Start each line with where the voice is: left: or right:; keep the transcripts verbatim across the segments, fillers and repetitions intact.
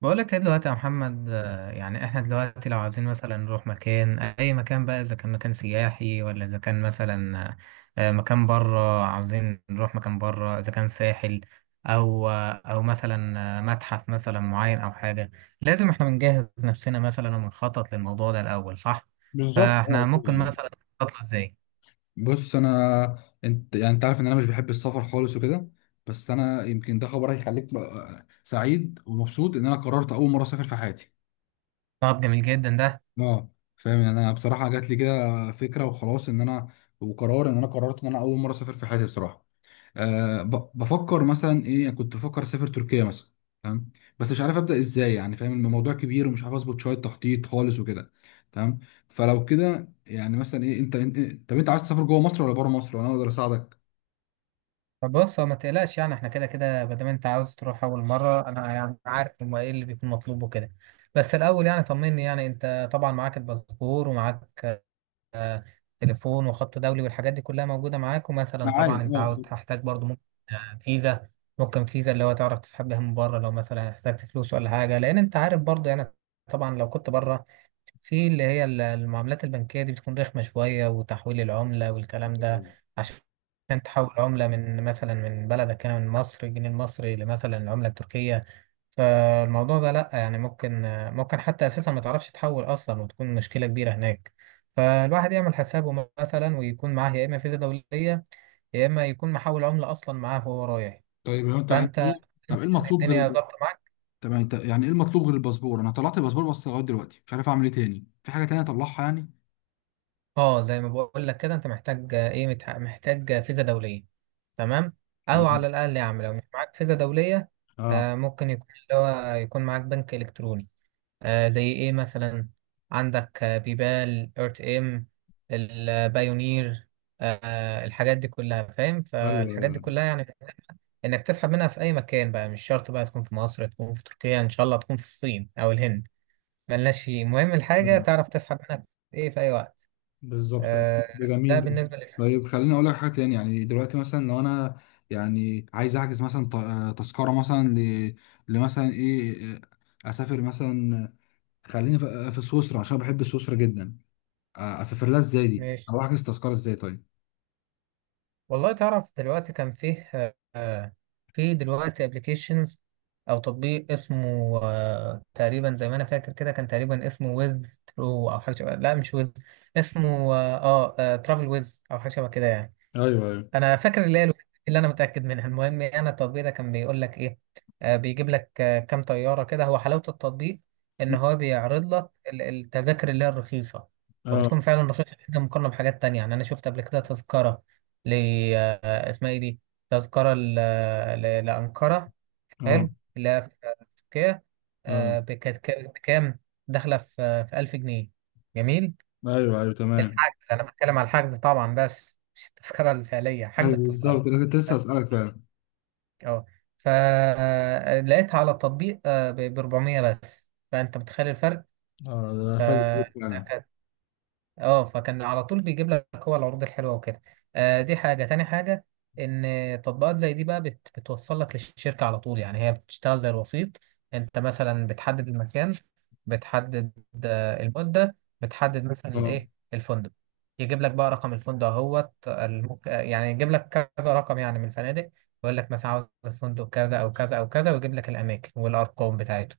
right: بقولك ايه دلوقتي يا محمد، آه، يعني احنا دلوقتي لو عايزين مثلا نروح مكان، اي مكان بقى، اذا كان مكان سياحي، ولا اذا كان مثلا آه، مكان بره. عاوزين نروح مكان بره، اذا كان ساحل او آه، او مثلا آه، متحف مثلا معين او حاجة، لازم احنا بنجهز نفسنا مثلا، ونخطط للموضوع ده الاول، صح؟
left: بالظبط،
right: فاحنا
left: اه كده
right: ممكن
left: يعني.
right: مثلا نخطط له ازاي؟
left: بص، انا انت يعني انت عارف ان انا مش بحب السفر خالص وكده. بس انا يمكن ده خبر هيخليك بقى سعيد ومبسوط ان انا قررت اول مره اسافر في حياتي.
right: طب جميل جدا ده.
left: اه فاهم يعني، انا بصراحه جات لي كده فكره وخلاص، ان انا وقرار ان انا قررت ان انا اول مره اسافر في حياتي بصراحه. أه ب- بفكر مثلا ايه، يعني كنت بفكر اسافر تركيا مثلا. تمام. بس مش عارف ابدا ازاي، يعني فاهم الموضوع كبير ومش عارف اظبط شويه تخطيط خالص وكده. تمام. فلو كده يعني مثلا ايه، انت انت إيه طب انت عايز تسافر جوه مصر ولا بره مصر وانا اقدر اساعدك؟
right: طب بص، هو ما تقلقش يعني، احنا كده كده ما دام انت عاوز تروح اول مره، انا يعني عارف هما ايه اللي بيكون مطلوب وكده. بس الاول يعني طمني، يعني انت طبعا معاك الباسبور، ومعاك آه، تليفون وخط دولي والحاجات دي كلها موجوده معاك، ومثلا
left: معايا،
right: طبعا انت
left: اه.
right: عاوز تحتاج برضو ممكن آه، فيزا. ممكن فيزا، اللي هو تعرف تسحب بيها من بره لو مثلا احتجت فلوس ولا حاجه، لان انت عارف برضو يعني، طبعا لو كنت بره، في اللي هي ال- المعاملات البنكية دي بتكون رخمة شوية، وتحويل العملة والكلام ده، عشان تحول عملة من مثلا من بلدك هنا من مصر الجنيه المصري لمثلا العملة التركية، فالموضوع ده لأ، يعني ممكن ممكن حتى أساسا ما تعرفش تحول أصلا، وتكون مشكلة كبيرة هناك. فالواحد يعمل حسابه مثلا، ويكون معاه يا إما فيزا دولية، يا إما يكون محول عملة أصلا معاه وهو رايح.
left: طيب، هو انت
right: فأنت
left: انت ايه طب ايه
right: يعني
left: المطلوب غير
right: الدنيا
left: الب...
right: ظابطة معاك.
left: طب يعني انت، يعني ايه المطلوب غير الباسبور؟ انا طلعت الباسبور بس لغايه دلوقتي مش عارف اعمل ايه تاني، في حاجه تانية اطلعها يعني؟
right: اه زي ما بقول لك كده، انت محتاج آه، ايه متح- محتاج آه، فيزا دوليه. تمام. او
left: تمام،
right: على الاقل يا عم لو مش معاك فيزا دوليه،
left: اه،
right: آه ممكن يكون اللي هو يكون معاك بنك الكتروني. آه زي ايه مثلا؟ عندك آه، بيبال، ارت ام، البايونير، آه الحاجات دي كلها، فاهم؟ فالحاجات دي
left: ايوه،
right: كلها يعني انك تسحب منها في اي مكان بقى، مش شرط بقى تكون في مصر، تكون في تركيا، ان شاء الله تكون في الصين او الهند، ملناش فيه، المهم الحاجه
left: أيوة.
right: تعرف تسحب منها في ايه في اي وقت.
left: بالظبط
right: آه،
left: ده. جميل
right: ده
left: ده.
right: بالنسبة لل
left: طيب خليني اقول لك حاجه تاني. يعني دلوقتي مثلا لو انا يعني عايز احجز مثلا ط- آه، تذكره مثلا ل... لمثلا ايه، آه، اسافر مثلا، آه، خليني في في سويسرا عشان بحب سويسرا جدا، آه، اسافر لها ازاي دي،
right: ماشي.
left: او احجز تذكره ازاي؟ طيب،
right: والله تعرف دلوقتي كان فيه آه، في دلوقتي ابلكيشنز او تطبيق اسمه، آه، تقريبا زي ما انا فاكر كده كان تقريبا اسمه ويز ترو او حاجة شبه، لا مش ويز، اسمه اه ترافل ويز او حاجة شبه كده يعني.
left: ايوه، ايوه،
right: انا فاكر اللي هي الوحيدة اللي انا متاكد منها. المهم، يعني انا التطبيق ده كان بيقول لك ايه؟ آه بيجيب لك آه كام طياره كده، هو حلاوه التطبيق ان هو بيعرض لك ال- التذاكر اللي هي الرخيصه،
left: اه،
right: وبتكون فعلا رخيصه جدا مقارنه بحاجات تانية. يعني انا شفت قبل كده تذكره ل آه اسمها ايه دي، تذكره ل- ل- لانقره،
left: اه،
right: حلو، اللي هي في في تركيا،
left: اه،
right: آه بكام؟ داخله في آه، في الف جنيه، جميل.
left: ايوه، ايوه، تمام،
right: الحجز، انا بتكلم على الحجز طبعا، بس مش التذكره الفعليه، حجز
left: ايوه،
right: التذكره.
left: بالظبط. انا كنت لسه اسالك فعلا.
right: اه فلقيتها على التطبيق آه، ب اربعمية بس، فانت متخيل الفرق؟
left: اه، ده
right: ف
left: فل فعلا.
right: اه فكان على طول بيجيب لك هو العروض الحلوه وكده. آه دي حاجه، تاني حاجه ان تطبيقات زي دي بقى بت بتوصل لك للشركه على طول، يعني هي بتشتغل زي الوسيط. انت مثلا بتحدد المكان، بتحدد آه، المده، بتحدد مثلا
left: اه.
right: ايه، الفندق، يجيب لك بقى رقم الفندق اهوت الم- يعني يجيب لك كذا رقم يعني من الفنادق، ويقول لك مثلا عاوز الفندق كذا او كذا او كذا، ويجيب لك الاماكن والارقام بتاعته.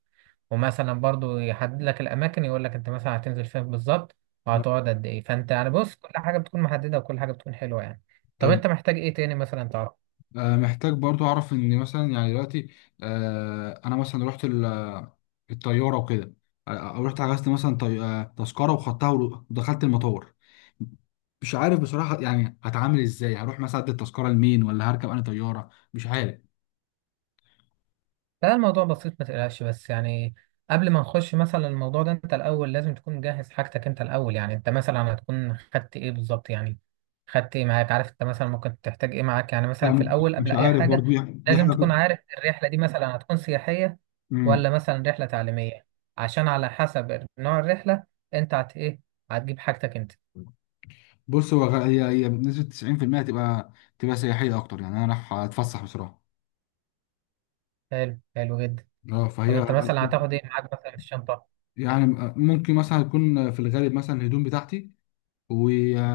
right: ومثلا برضو يحدد لك الاماكن، يقول لك انت مثلا هتنزل فين بالظبط،
left: آه.
right: وهتقعد قد ايه. فانت يعني بص، كل حاجه بتكون محدده وكل حاجه بتكون حلوه يعني. طب
left: طب،
right: انت محتاج ايه تاني مثلا؟
left: آه، محتاج برضو اعرف ان مثلا يعني دلوقتي، آه، انا مثلا رحت ال- آه، الطياره وكده، آه، او رحت حجزت مثلا طي- آه، تذكره وخدتها ودخلت المطار. مش عارف بصراحه، يعني هتعامل ازاي؟ هروح مثلا ادي التذكره لمين؟ ولا هركب انا طياره؟ مش عارف.
right: لا الموضوع بسيط ما تقلقش، بس يعني قبل ما نخش مثلا الموضوع ده، انت الاول لازم تكون مجهز حاجتك. انت الاول يعني انت مثلا هتكون خدت ايه بالظبط، يعني خدت ايه معاك؟ عارف انت مثلا ممكن تحتاج ايه معاك؟ يعني
left: لا
right: مثلا في
left: م-
right: الاول قبل
left: مش
right: اي
left: عارف
right: حاجة،
left: برضو يعني، دي
right: لازم
left: حاجه.
right: تكون عارف الرحلة دي مثلا هتكون سياحية
left: مم.
right: ولا مثلا رحلة تعليمية، عشان على حسب نوع الرحلة، انت هت ايه هتجيب حاجتك انت.
left: بص هو غ- هي هي بنسبه تسعين في المية هتبقى تبقى تبقى سياحيه اكتر، يعني انا رايح اتفسح بصراحه.
right: حلو حلو جدا.
left: اه
right: طب
left: فهي
right: انت مثلا هتاخد ايه معاك مثلا في الشنطة؟
left: يعني، آه، ممكن مثلا يكون في الغالب مثلا الهدوم بتاعتي.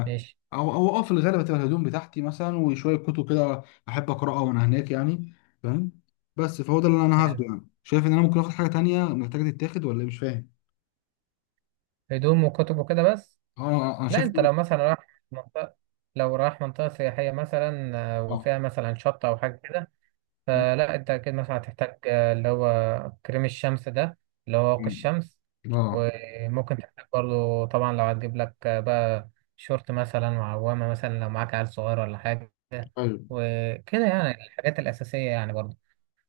right: ماشي.
left: او او اه في الغالب هتبقى الهدوم بتاعتي مثلا، وشويه كتب كده احب اقراها وانا هناك يعني، فاهم. بس فهو ده اللي انا
right: حلو،
left: هاخده يعني، شايف ان انا ممكن اخد حاجه تانية محتاجه تتاخد ولا إيه؟ مش فاهم.
right: هدوم وكتب وكده بس.
left: اه آه، آه، انا
right: لا
left: شايف
right: انت
left: إن-
right: لو مثلا رايح منطقة، لو رايح منطقة سياحية مثلا آه،
left: اه،
right: وفيها مثلا شط أو حاجة كده، فلا انت أكيد مثلا هتحتاج آه، اللي هو كريم الشمس ده، اللي هو واقي الشمس.
left: اه،
right: وممكن تحتاج برضه طبعا، لو هتجيب لك آه، بقى شورت مثلا، وعوامة مثلا لو معاك عيل صغير ولا حاجة،
left: ايوه،
right: وكده يعني الحاجات الأساسية يعني برضه.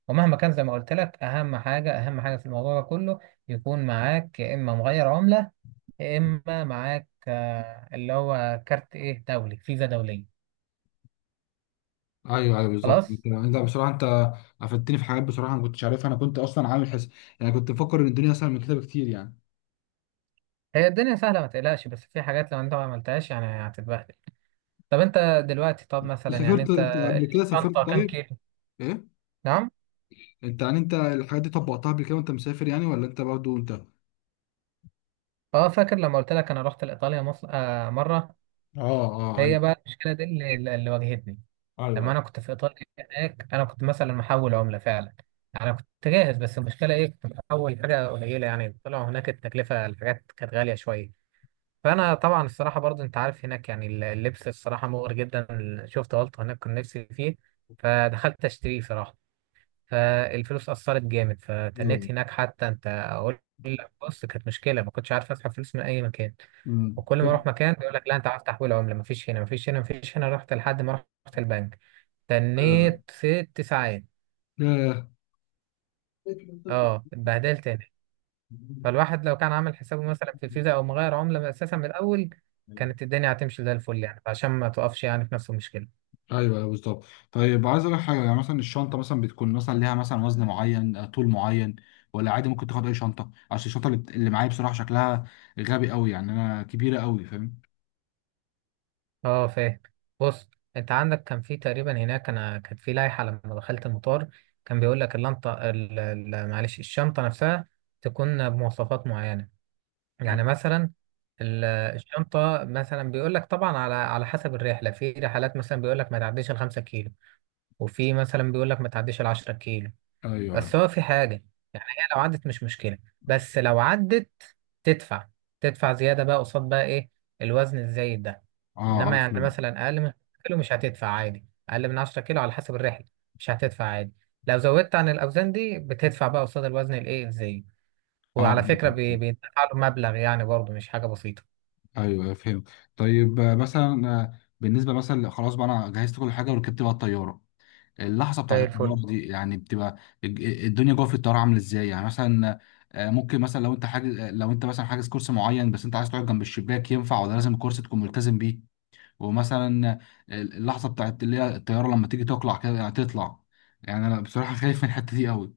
right: ومهما كان زي ما قلت لك، أهم حاجة أهم حاجة في الموضوع ده كله، يكون معاك يا إما مغير عملة، يا اما معاك آه، اللي هو كارت ايه دولي، فيزا دوليه.
left: ايوه، ايوه، بالظبط.
right: خلاص.
left: انت انت بصراحه، انت افدتني في حاجات بصراحه، انا ما كنتش عارفها، انا كنت اصلا عامل حس، يعني كنت مفكر ان الدنيا اسهل من كده بكتير يعني.
right: هي الدنيا سهله ما تقلقش، بس في حاجات لو انت ما عملتهاش يعني هتتبهدل. طب انت دلوقتي، طب مثلا يعني
left: سافرت
right: انت
left: انت قبل كده؟ سافرت
right: الشنطه كام
left: طيب؟
right: كيلو؟
left: ايه؟
right: نعم؟
left: انت يعني انت الحاجات دي طبقتها قبل كده وانت مسافر يعني؟ ولا انت برضه انت اه
right: اه فاكر لما قلت لك انا رحت لايطاليا مصر آه مره؟
left: اه، ايوه،
right: هي بقى المشكله دي اللي, اللي واجهتني. لما
left: ايوه،
right: انا كنت في ايطاليا هناك، انا كنت مثلا محول عمله فعلا، انا كنت جاهز، بس المشكله ايه؟ كنت محول حاجه قليله، يعني طلعوا هناك التكلفه الحاجات كانت غاليه شويه. فانا طبعا الصراحه برضه انت عارف هناك يعني اللبس الصراحه مغري جدا، شفت غلطه هناك كنت نفسي فيه، فدخلت اشتريه صراحه، فالفلوس اثرت جامد،
left: ايوه.
right: فتنيت هناك. حتى انت اقول لك بص، كانت مشكله ما كنتش عارف اسحب فلوس من اي مكان،
left: مم.
right: وكل ما
left: طب،
right: اروح مكان يقول لك لا، انت عارف تحويل عمله مفيش هنا، مفيش هنا، مفيش هنا. رحت لحد ما رحت البنك،
left: آه،
right: تنيت ست ساعات.
left: ياه.
right: اه اتبهدلت. فالواحد لو كان عامل حسابه مثلا في فيزا او مغير عملة اساسا من الاول، كانت الدنيا هتمشي زي الفل يعني، عشان ما تقفش يعني في نفس المشكلة.
left: ايوه، أيوة، بالظبط. طيب عايز اقول لك حاجه. يعني مثلا الشنطه مثلا بتكون مثلا ليها مثلا وزن معين، آه، طول معين، ولا عادي ممكن تاخد اي شنطه؟ عشان الشنطه اللي, بت- اللي معايا بصراحه شكلها غبي قوي، يعني انا كبيره قوي، فاهم.
right: اه فاهم. بص انت عندك كان في تقريبا هناك، انا كان في لائحة لما دخلت المطار، كان بيقول لك اللنطة ال- ال- معلش، الشنطة نفسها تكون بمواصفات معينة.
left: آه.
right: يعني مثلا ال- الشنطة مثلا، بيقول لك طبعا على على حسب الرحلة، في رحلات مثلا بيقول لك ما تعديش الخمسة كيلو، وفي مثلا بيقول لك ما تعديش العشرة كيلو.
left: ايوه، ايوه.
right: بس هو في حاجة، يعني هي لو عدت مش مشكلة، بس لو عدت تدفع، تدفع زيادة بقى قصاد بقى إيه، الوزن الزايد ده.
left: اه،
right: إنما
left: اه،
right: يعني
left: فهمت.
right: مثلا أقل من عشرة كيلو مش هتدفع عادي، أقل من عشرة كيلو على حسب الرحلة مش هتدفع عادي. لو زودت عن الأوزان دي بتدفع بقى قصاد الوزن الإيه الزايد.
left: اه، آه،
right: وعلى فكرة، بي- بيدفع له مبلغ يعني برضه مش حاجة بسيطة.
left: ايوه، فهمت. طيب، آه، مثلا، آه، بالنسبه مثلا خلاص بقى، انا جهزت كل حاجه وركبت بقى الطياره. اللحظه بتاعت
right: زي الفل.
left: الطياره دي يعني بتبقى، الج- الدنيا جوه في الطياره عامله ازاي يعني مثلا؟ آه، ممكن مثلا لو انت حاجز، آه، لو انت مثلا حاجز كرسي معين بس انت عايز تقعد جنب الشباك، ينفع ولا لازم الكرسي تكون ملتزم بيه؟ ومثلا، آه، اللحظه بتاعت اللي هي الطياره لما تيجي تقلع كده يعني تطلع، يعني انا بصراحه خايف من الحته دي قوي.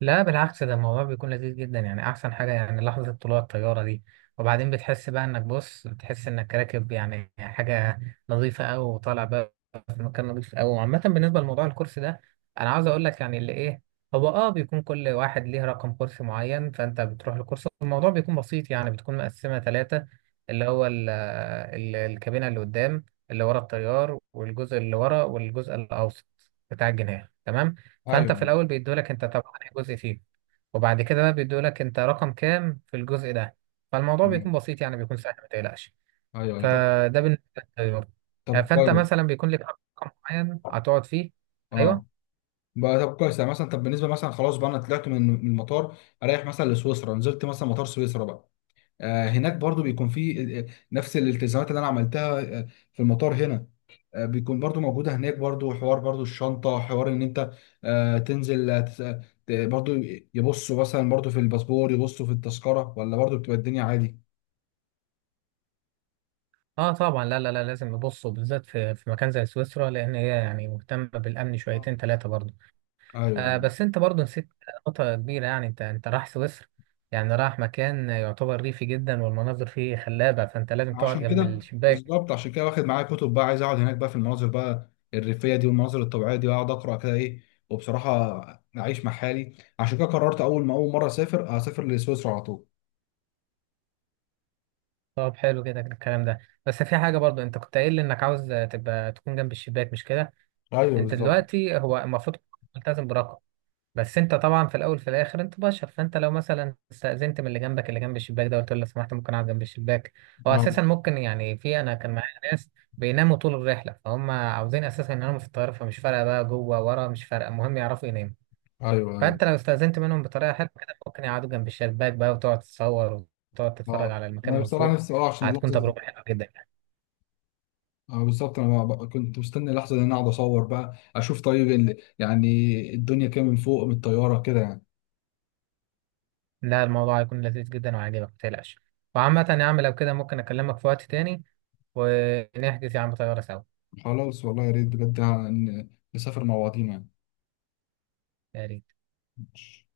right: لا بالعكس، ده الموضوع بيكون لذيذ جدا يعني، احسن حاجه يعني لحظه طلوع الطياره دي. وبعدين بتحس بقى انك، بص بتحس انك راكب يعني حاجه نظيفه قوي، وطالع بقى في مكان نظيف قوي. وعامه بالنسبه لموضوع الكرسي ده، انا عاوز اقول لك يعني اللي ايه، هو اه بيكون كل واحد ليه رقم كرسي معين، فانت بتروح للكرسي. الموضوع بيكون بسيط يعني، بتكون مقسمه ثلاثه، اللي هو ال ال الكابينه اللي قدام، اللي ورا الطيار، والجزء اللي ورا، والجزء الاوسط بتاع الجناح. تمام؟ فانت في
left: ايوه.
right: الاول بيدولك انت طب انهي جزء فيه، وبعد كده بقى بيدولك انت رقم كام في الجزء ده. فالموضوع بيكون
left: مم.
right: بسيط يعني، بيكون سهل ما تقلقش.
left: ايوه، أيوة. طب.
right: فده بالنسبه للطيار. آه،
left: طب
right: فانت
left: كويس.
right: مثلا بيكون لك رقم معين هتقعد فيه. ايوه.
left: اه. بقى طب كويس، يعني مثلا طب بالنسبه مثلا خلاص بقى انا طلعت من من المطار، اريح مثلا لسويسرا، نزلت مثلا مطار سويسرا بقى، آه، هناك برضو بيكون في، آه، آه، نفس الالتزامات اللي انا عملتها، آه، في المطار هنا، آه، بيكون برضو موجودة هناك برضو؟ حوار برضو الشنطة، حوار ان انت، آه، تنزل، آه، تس- آه، ت- برضو يبصوا مثلا برضو في الباسبور، يبصوا في التذكرة، ولا برضو بتبقى الدنيا عادي؟
right: اه طبعا، لا لا لا لازم نبص، بالذات في في مكان زي سويسرا، لان هي يعني مهتمه بالامن
left: آه.
right: شويتين ثلاثه برضه.
left: ايوه.
right: آه بس انت برضه نسيت نقطه كبيره، يعني انت انت رايح سويسرا، يعني رايح مكان يعتبر ريفي جدا والمناظر فيه خلابه، فانت لازم تقعد
left: عشان
right: جنب
left: كده.
right: الشباك.
left: بالظبط، عشان كده واخد معايا كتب بقى، عايز اقعد هناك بقى في المناظر بقى الريفيه دي والمناظر الطبيعيه دي، واقعد اقرا كده، ايه. وبصراحه اعيش مع حالي. عشان كده قررت اول ما اول مره اسافر اسافر لسويسرا على طول.
right: طب حلو كده الكلام ده، بس في حاجة برضو انت كنت قايل لي انك عاوز تبقى تكون جنب الشباك، مش كده؟
left: ايوه،
right: انت
left: بالظبط.
right: دلوقتي هو المفروض ملتزم برقم، بس انت طبعا في الاول في الاخر انت بشر، فانت لو مثلا استأذنت من اللي جنبك، اللي جنب الشباك ده، قلت له لو سمحت ممكن اقعد جنب الشباك، هو اساسا ممكن يعني، في انا كان معايا ناس بيناموا طول الرحلة، فهم عاوزين اساسا يناموا في الطيارة، فمش فارقة بقى جوه ورا، مش فارقة، المهم يعرفوا يناموا.
left: ايوه، ايوه،
right: فانت لو استأذنت منهم بطريقه حلوه كده، ممكن يقعدوا جنب الشباك بقى، وتقعد تتصور وتقعد تتفرج
left: اه.
right: على المكان
left: انا
right: من
left: بصراحه
right: فوق.
left: نفسي، اه، عشان
right: هتكون
left: اللحظه دي.
right: تجربه حلوه جدا يعني.
left: اه، بالظبط. انا بقى كنت مستني اللحظه دي إن انا اقعد اصور بقى، اشوف طيب ال- يعني الدنيا كده من فوق من الطياره كده يعني.
right: لا الموضوع هيكون لذيذ جدا وعاجبك ما تقلقش. وعامة يا عم لو كده ممكن اكلمك في وقت تاني، ونحجز يا عم طياره سوا.
left: خلاص والله، يا ريت بجد يعني ان نسافر مع بعضينا
right: يا ريت.
left: يعني.